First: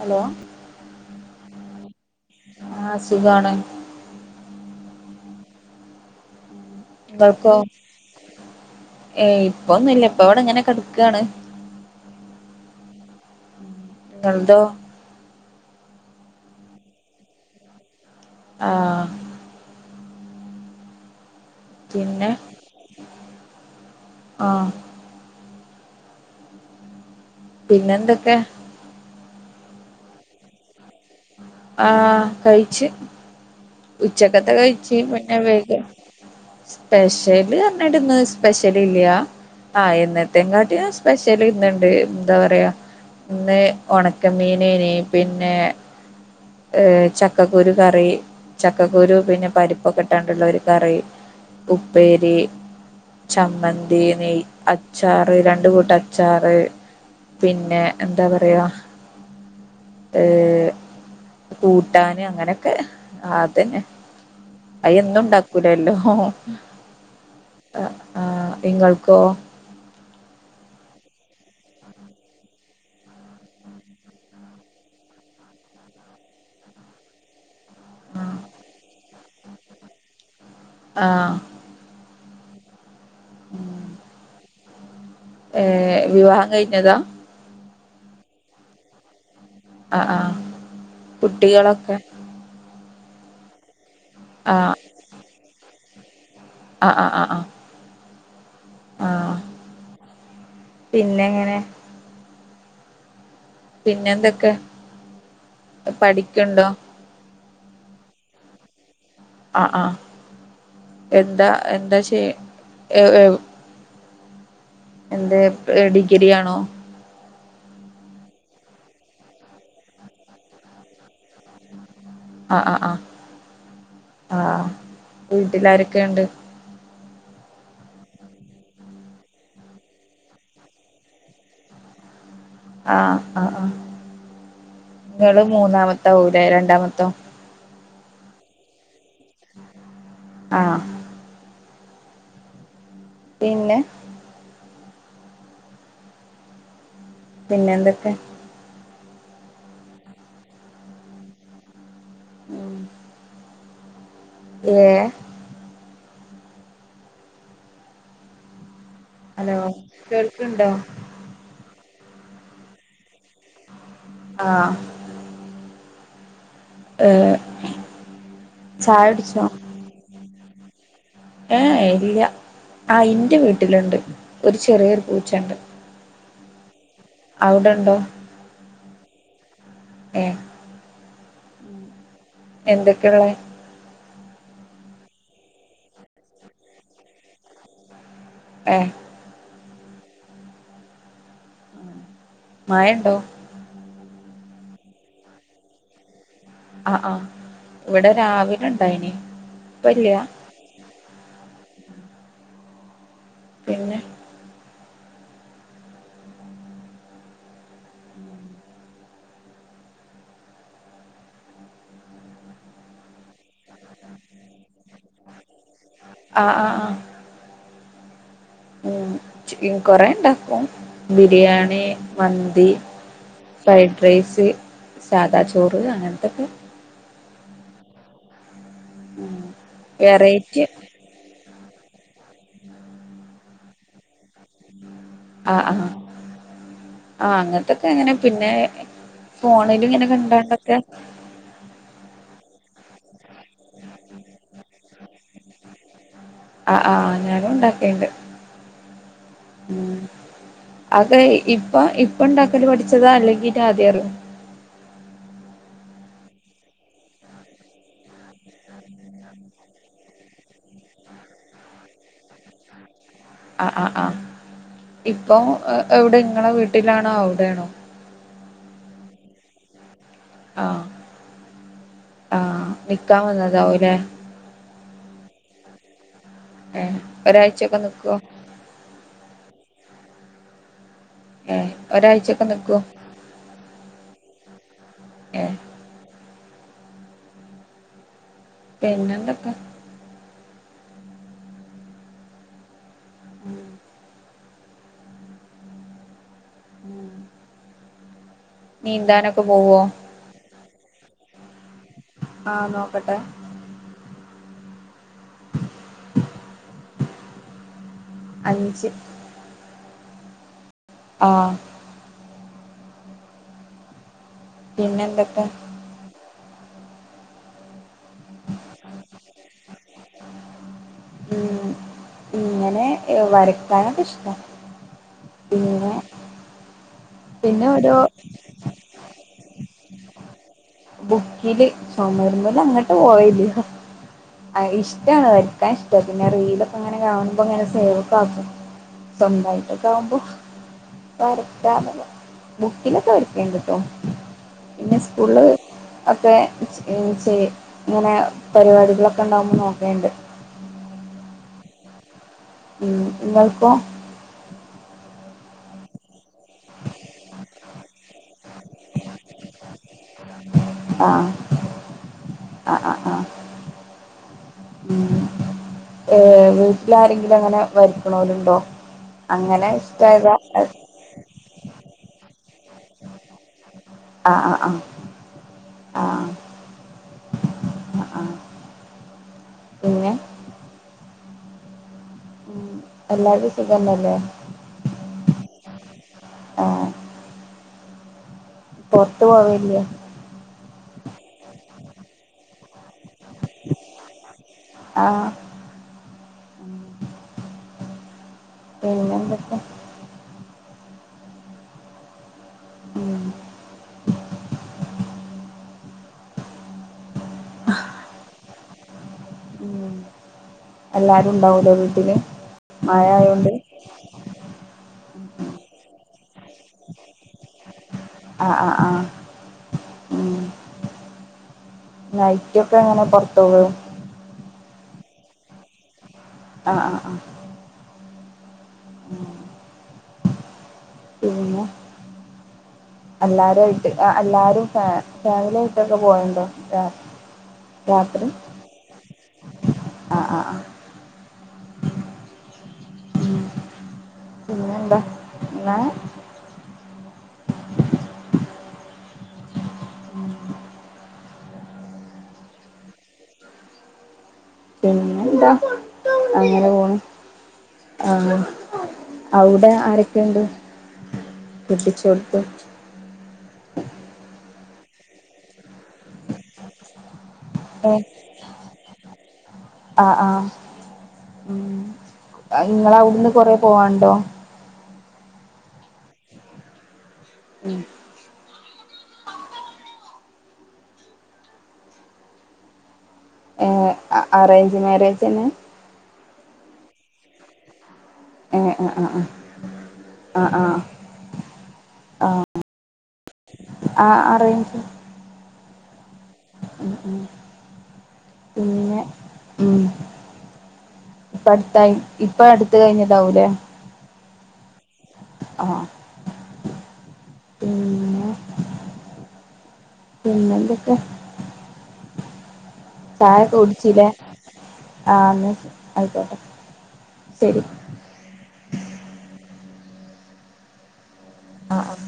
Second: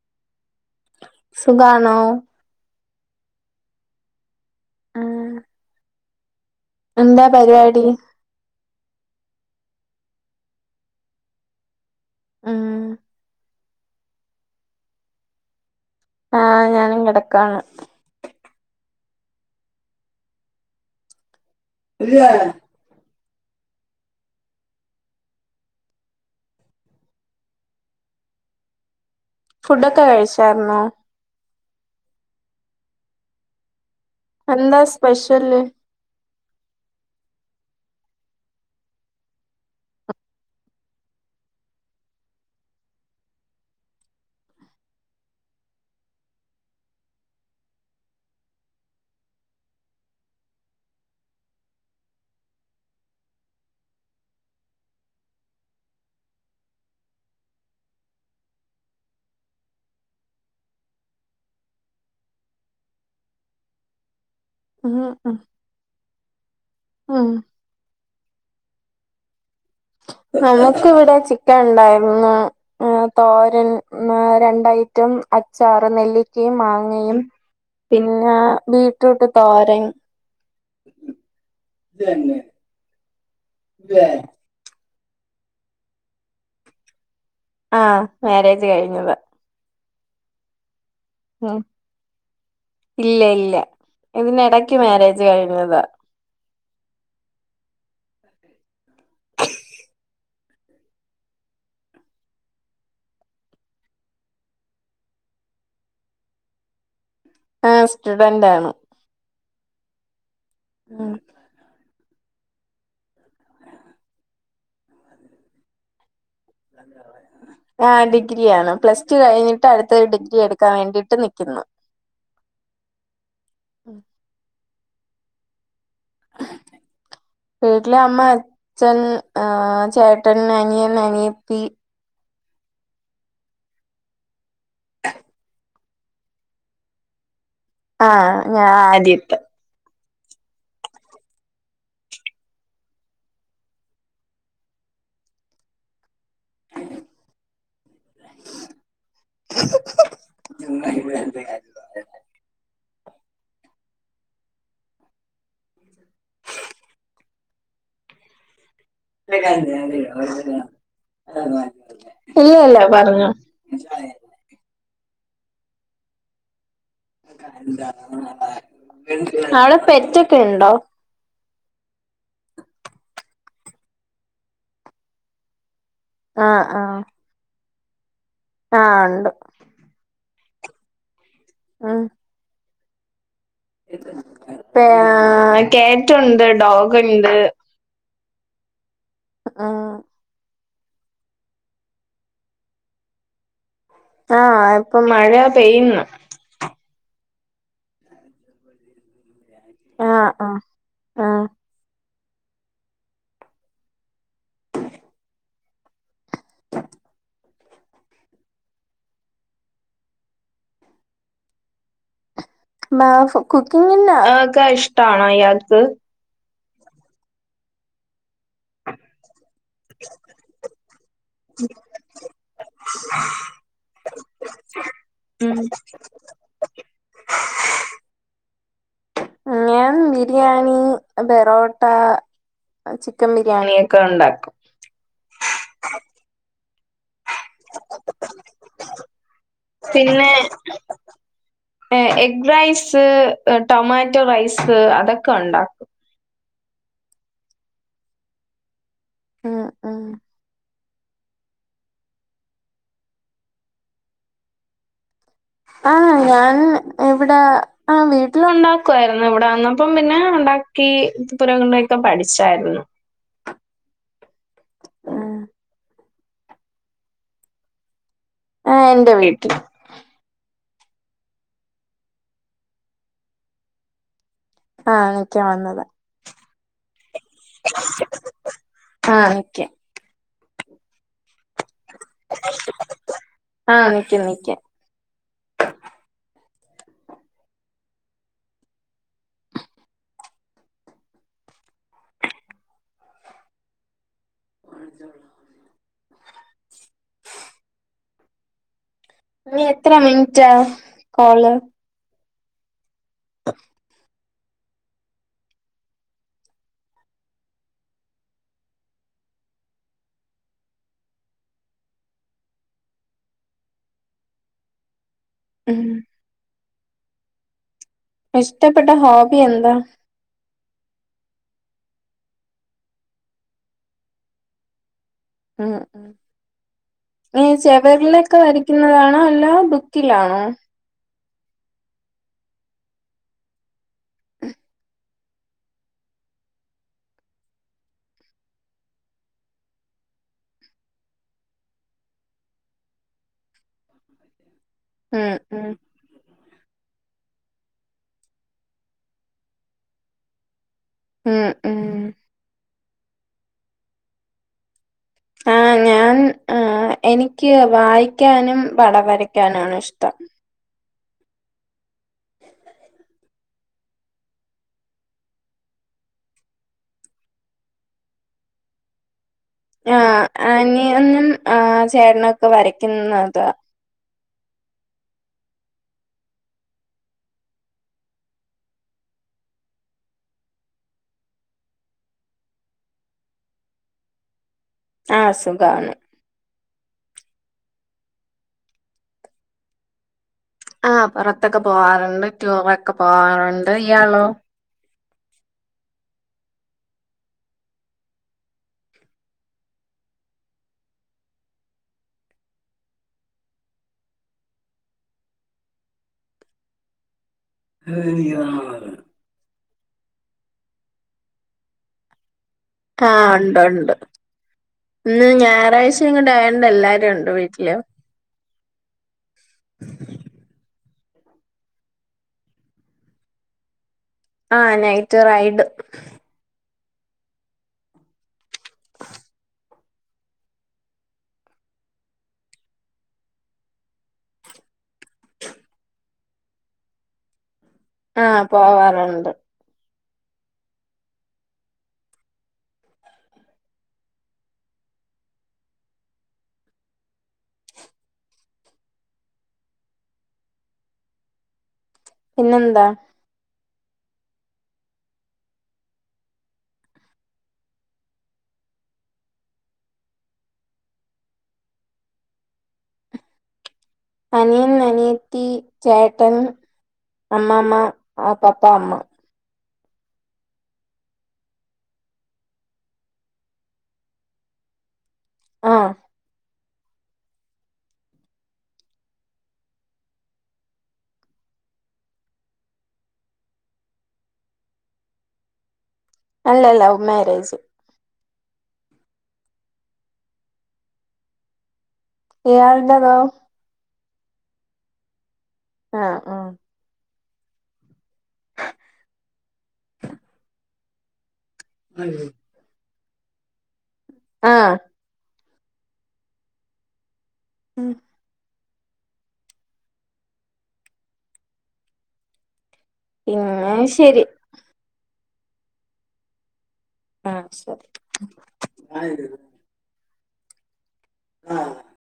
Hello സുഖണോ. ആഹ് സുഖാണ്. എന്താ എന്താക്ക, പരിപാടി ഏയ് ഇപ്പൊന്നുംല്ല, ഇപ്പ, ഇവടെങ്ങനെ, കെടക്കാണ് ആ ങ്ങൾതോ [unintelligible] ആഹ, ഞാനും, കിടക്കാണ്. ആഹ്. പിന്നെ [unintelligible] ആഹ്. പിന്നെ, എന്തൊക്കെ ഫുഡൊക്കെ, കഴിച്ചായിരുന്നോ. ആഹ, കഴിച്ച് ഉച്ചക്കത്തെ, എന്താ കഴച്ച്, പിന്നെ, സ്പെഷ്യല് വേഗ സ്പെഷ്യല്, റഞ്ഞിട്ട്, ഇന്ന്, സ്പെഷ്യല് ഇല്ല്യ ആഹ്, എന്നത്തേമ്, കാട്ടി ഞാ, സ്പെഷ്യല്, ഇന്നണ്ട്, എന്താ, പറയാ ഇന്ന്, ഉണക്കമീനനി, പിന്നെ ഏ, ചക്കക്കുരു, കറി ചക്കക്കുരു, പിന്നെ, പരിപ്പൊക്കെട്ടാണ്ടുള്ള, ഒരു കറി, ഉപ്പേരി ചമ്മന്തി, നെയ്, അച്ചാറ്, രണ്ട് കൂട്ടച്ചാറ് പിന്നെ, എന്താ, പറയാ ഏ, കൂട്ടാന്, അങ്ങനെക്കെ, ആ തന്നെ, ഉം അയൊന്നും, ഉം ണ്ടാക്കൂലല്ലോ, ഉം ആ ആ, ഇങ്ങൾക്കോ ഞമുക്കിവിടെ, ചിക്കൻ ഉണ്ടായിരുന്നു, തോരൻ, മ്, രണ്ടഐറ്റം, അ അച്ചാറ്, നെല്ലിക്കേം, മാങ്ങയും പിന്നാ, ബീട്രൂട്ട്, തോരൻ ആഹ്. ഏ, വിവാഹം, കയ്ഞ്ഞതാ. ആഹ, മാരേജ്, കഴിഞ്ഞത. ആഹ്, ആഹ, കുട്ടികളൊക്കെ. ഇല്ല, ഇല്ല, ഇതിനി ഇടയ്ക്ക്, മാരേജ് കഴിഞ്ഞതാ. ആഹ, ആ, ആ, ആ. പിന്നെങ്ങനെ പിന്നെന്തൊക്കെ, പഠിക്കുണ്ടോ ആഹ, സ്റ്റുഡന്റാണ്. ആ, ആ, എന്താ, എന്താ, ചെയ്യ, എ, എവി എന്തെ [unintelligible] അതെ ആ ഡിഗ്രിയാണ് പ്ലസ് ടു കഴിഞ്ഞിട്ട് അടുത്തരു ഡിഗ്രി എടുക്കാൻ വേണ്ടിട്ട് നിൽിക്കുന്നു ആ ആ് ആ ആ വീട്ടിലാരക്ക ക്കണ്ട് വീട്ടിലെ അമ്മ അച്ഛൻ ആർ ചേട്ടൻ അനിയൻ അനിയത്തി ആഹ ആ് ആ നിങ്ങള്ങ്ങള് മൂന്നാമത് ാവലേ രണ്ടാമത്ത ആഹ ഞാ ആദ്യത്തെ ആ പിന്നെ പിന്നെ എന്തൊക്കെ ജ വ ഉ ഏ ഹലോ കേൾക്ക്ണ്ടോ? ഇല്ല ഇല്ല പറഞ്ഞു ആഹ ഏ ചായ കുടിച്ചോ അവിടെ പെറ്റൊക്കെ ഉണ്ടോ ഏ ഇല്ല ആ ഇറെ വീട്ടിലുണ്ട് ഒരു ചെറിയൊരു പൂച്ചുണ്ട് ആഹ് ആഹ അവിടെണ്ടോ ആഹ ഉണ്ട് ഏ ആഹ എന്തൊക്കെയുള്ള പേ കാറ്റുണ്ട്, ഡോഗുണ്ട് എ ആഹ മഴയുണ്ടോ ആഹ ഇപ്പൊ മഴ പെയ്യുന്നു ആഹ ആഹ ഇവിടെ രാവിലെ ഇണ്ടായിനി ഇപ്പല്ല ആഹ ആഹ ആഹ പിന്നെ മാ കുക്കിങ്ങി ഒക്കെ ഇഷ്ടണോ അയാൾക്ക് ആഹ ഉം ച കൊറെേ ഉണ്ടാക്കും ബിരിയാണി, മന്തി, ഫ്രൈഡ് റൈസ്, സാദാ ഉം ചോറ് അങ്ങനത്തെൊക്കെ ഉം ഞാൻ ബിരിയാണി ബെറോട്ട ചിക്കൻ ബിരിയാണിയ ഒക്കെ ഉണ്ടാക്കും ആഹ് ആഹ ആഹ അങ്ങനത്തൊക്കെ എങ്ങനെ പിന്നെ ഫോണില് ഇങ്ങനെ പിന്നെ കണ്ടാണ്ടൊക്കെ എഗ് റൈസ് ടൊമാറ്റോ റൈസ്, അതൊക്കെ ഉണ്ടാക്കും ആ ആഹ ഞാനും ഉണ്ടാക്കിണ്ട് ഉം ഉ ഉം അതെ ഇപ്പൊ ഇപ്പൊ ഉണ്ടാക്കല് പഠിച്ചതാ അല്ലെങ്കിആദ്യറ ആഹ ഞാൻ ഇവിടെ ആ വീട്ടിൽ ഉണ്ടാക്കു ആയിരുന്നു ഇവിടെ വന്നപ്പം പിന്നെ ഉണ്ടാക്കി പുരണ്ടക്ക പഠിച്ചായിരുന്നു ആ ആ ആ ഇപ്പൊ എവിടെ നിങ്ങളെ വീട്ടിലാണോ അവിടെയാണോ ആ എന്റെ വീട്ടിൽ. ആഹ് ആഹ് നിക്കാൻ വന്നതാവൂല്ലേ? ആഹ് നിക്കാൻ വന്നതാ. മ് ഒരാഴ്ച ഒക്കെ നിക്കുവോ? ആഹ് നിക്കാം ഏഹ് ഒരാഴ്ചൊക്കെ നിക്കുവോ ആഹ് നിക്കും നിക്കും. ഏഹ് പിന്നെന്തൊക്കെ? [unintelligible] മ് ഇനി എത്ര മിനിറ്റാ കോള്? ആഹ് നോക്കട്ടെ. അഞ്ച് ആഹ് പിന്നെന്തൊക് മ് ഇഷ്ടപ്പെട്ട ഹോബി എന്താ? മ് ഇങ്ങനെ ഏഹ് വരക്കാനൊക്കെ ഇഷ്ട. മ് മ് ഈ പിന്നെ ഒരു ചോവരിലൊക്കെ വരക്കുന്നതാണോ? അല്ല ബുക്കിലാണോ? ബുക്കില് ചൊമരിലൊന്നും അങ്ങനത്തെ [unintelligible] ആ ഇഷ്ടാണ് വരക്കാൻ ഇഷ്ട പിന്നെ റീലൊക്കെ അങ്ങനെ കാണുമ്പോ അങ്ങനെ സേവൊക്കെ ആക്കും. സ്വന്തായിട്ടൊക്കെ ആവുമ്പോ. വരക്കാനൊക്കെ ബുക്കിലൊക്കെ വരക്ക്ണ്ട്ട്ടോ. പിന്നെ ഉം സ്കൂള്ല് ഉം ഒക്കെ [unintelligible] ഇങ്ങനെ പരിപാടികളൊ ക്കെ ഇണ്ടാവുമ്പ നോക്കേണ്ട്. മ് മ് മ് നിങ്ങക്കോ? ആഹ് ഞാൻ ആഹ് എനിക്ക് വായിക്കാനും പടം വരയ്ക്കാനും ആണ് ഇഷ്ടം. ആഹ് അ ആഹ് ആഹ് മ് ഏഹ് വീട്ടിലാരെങ്കിലും അങ്ങനെ വരക്കണോലുണ്ടോ? അങ്ങനെ ആഹ് ഇഷ്ടായതാ അനിയനും ആഹ് ചേട്ടനൊക്കെ വരക്കുന്നതാ. ആഹ് ആഹ് ആഹ് ആഹ് ആഹ് ആഹ് പിന്നെ മ് എല്ലാരും സുഖന്നല്ലേ? ആ സുഖാണ്. പൊറത്തു പോവലില്ലേ. ആഹ് പൊറത്തൊക്കെ പോവാറുണ്ട്, ടൂറൊക്കെ പോവാറുണ്ട്, ഇയാളോ? ആഹ് മ് പിന്നെന്തൊക്കെയാ? മ് അതെനിക്ക് [unintelligible] മ് എല്ലാരും ഉണ്ടാവുല്ലോ വീട്ടില്? മഴ ആഹ് ആയോണ്ട് ഒണ്ട് ഒണ്ട് ഇന്ന് ഞായറാഴ്ച കൊണ്ട് ആയ കൊണ്ട് എല്ലാരും ഉണ്ട് വീട്ടില്. ആഹ് ആഹ് ആഹ് ഉം നൈറ്റൊക്കെ എങ്ങനെ പൊറത്ത് പോവോ? ആഹ് നൈറ്റ് റൈഡ് ആഹ് ആഹ് ആഹ് മ് പിന്നെ എല്ലാരുംയിട്ട് ആ എല്ലാരും ഫ ഫാമിലിയയിട്ടൊക്കെ പോയണ്ടോ ആഹ് പോവാറുണ്ട് ആ ആ ആ പിന്നെ എന്താ എന്നാ പിന്നെന്താ പിന്നെന്താ അങ്ങനെ പോണ് ആഹ അവിടെ ആരൊക്കെയുണ്ട് കെട്ടിച്ചോട്ത്ത് അനിയൻ, അനിയത്തി, ചേട്ടൻ അമ്മമ്മ, ആ പപ്പാ, അമ്മ ആഹ ആഹ ഉ നിങ്ങ അവിടുന്ന് കൊറ പോവാണ്ടോ ആഹ ഉം ഏ അറേഞ്ച് മാരേജ്ന്നെ അല്ലല്ല മ്യാരേജ് ഹ ആഹ ആ ആ ആഹ ആഹ യാളന്താതാവ ആ അറ ഇഞ്ച് ആഹ ആഹ പിന്നെ ഉ ഇപ്പ അടുത്ത ഇപ്പ അടുത്ത കഴിഞ്ഞതാവൂലേ ആഹ ആഹ മ് പിന്നെന്തെക്കെയാ? ചായൊക്കെ പിന്നെ കുടിച്ചില്ലേ, ശരി ആഹ് [unintelligible] ആയിക്കോട്ടെ. ആഹ് ശരി ശെരി. ആ ആഹ്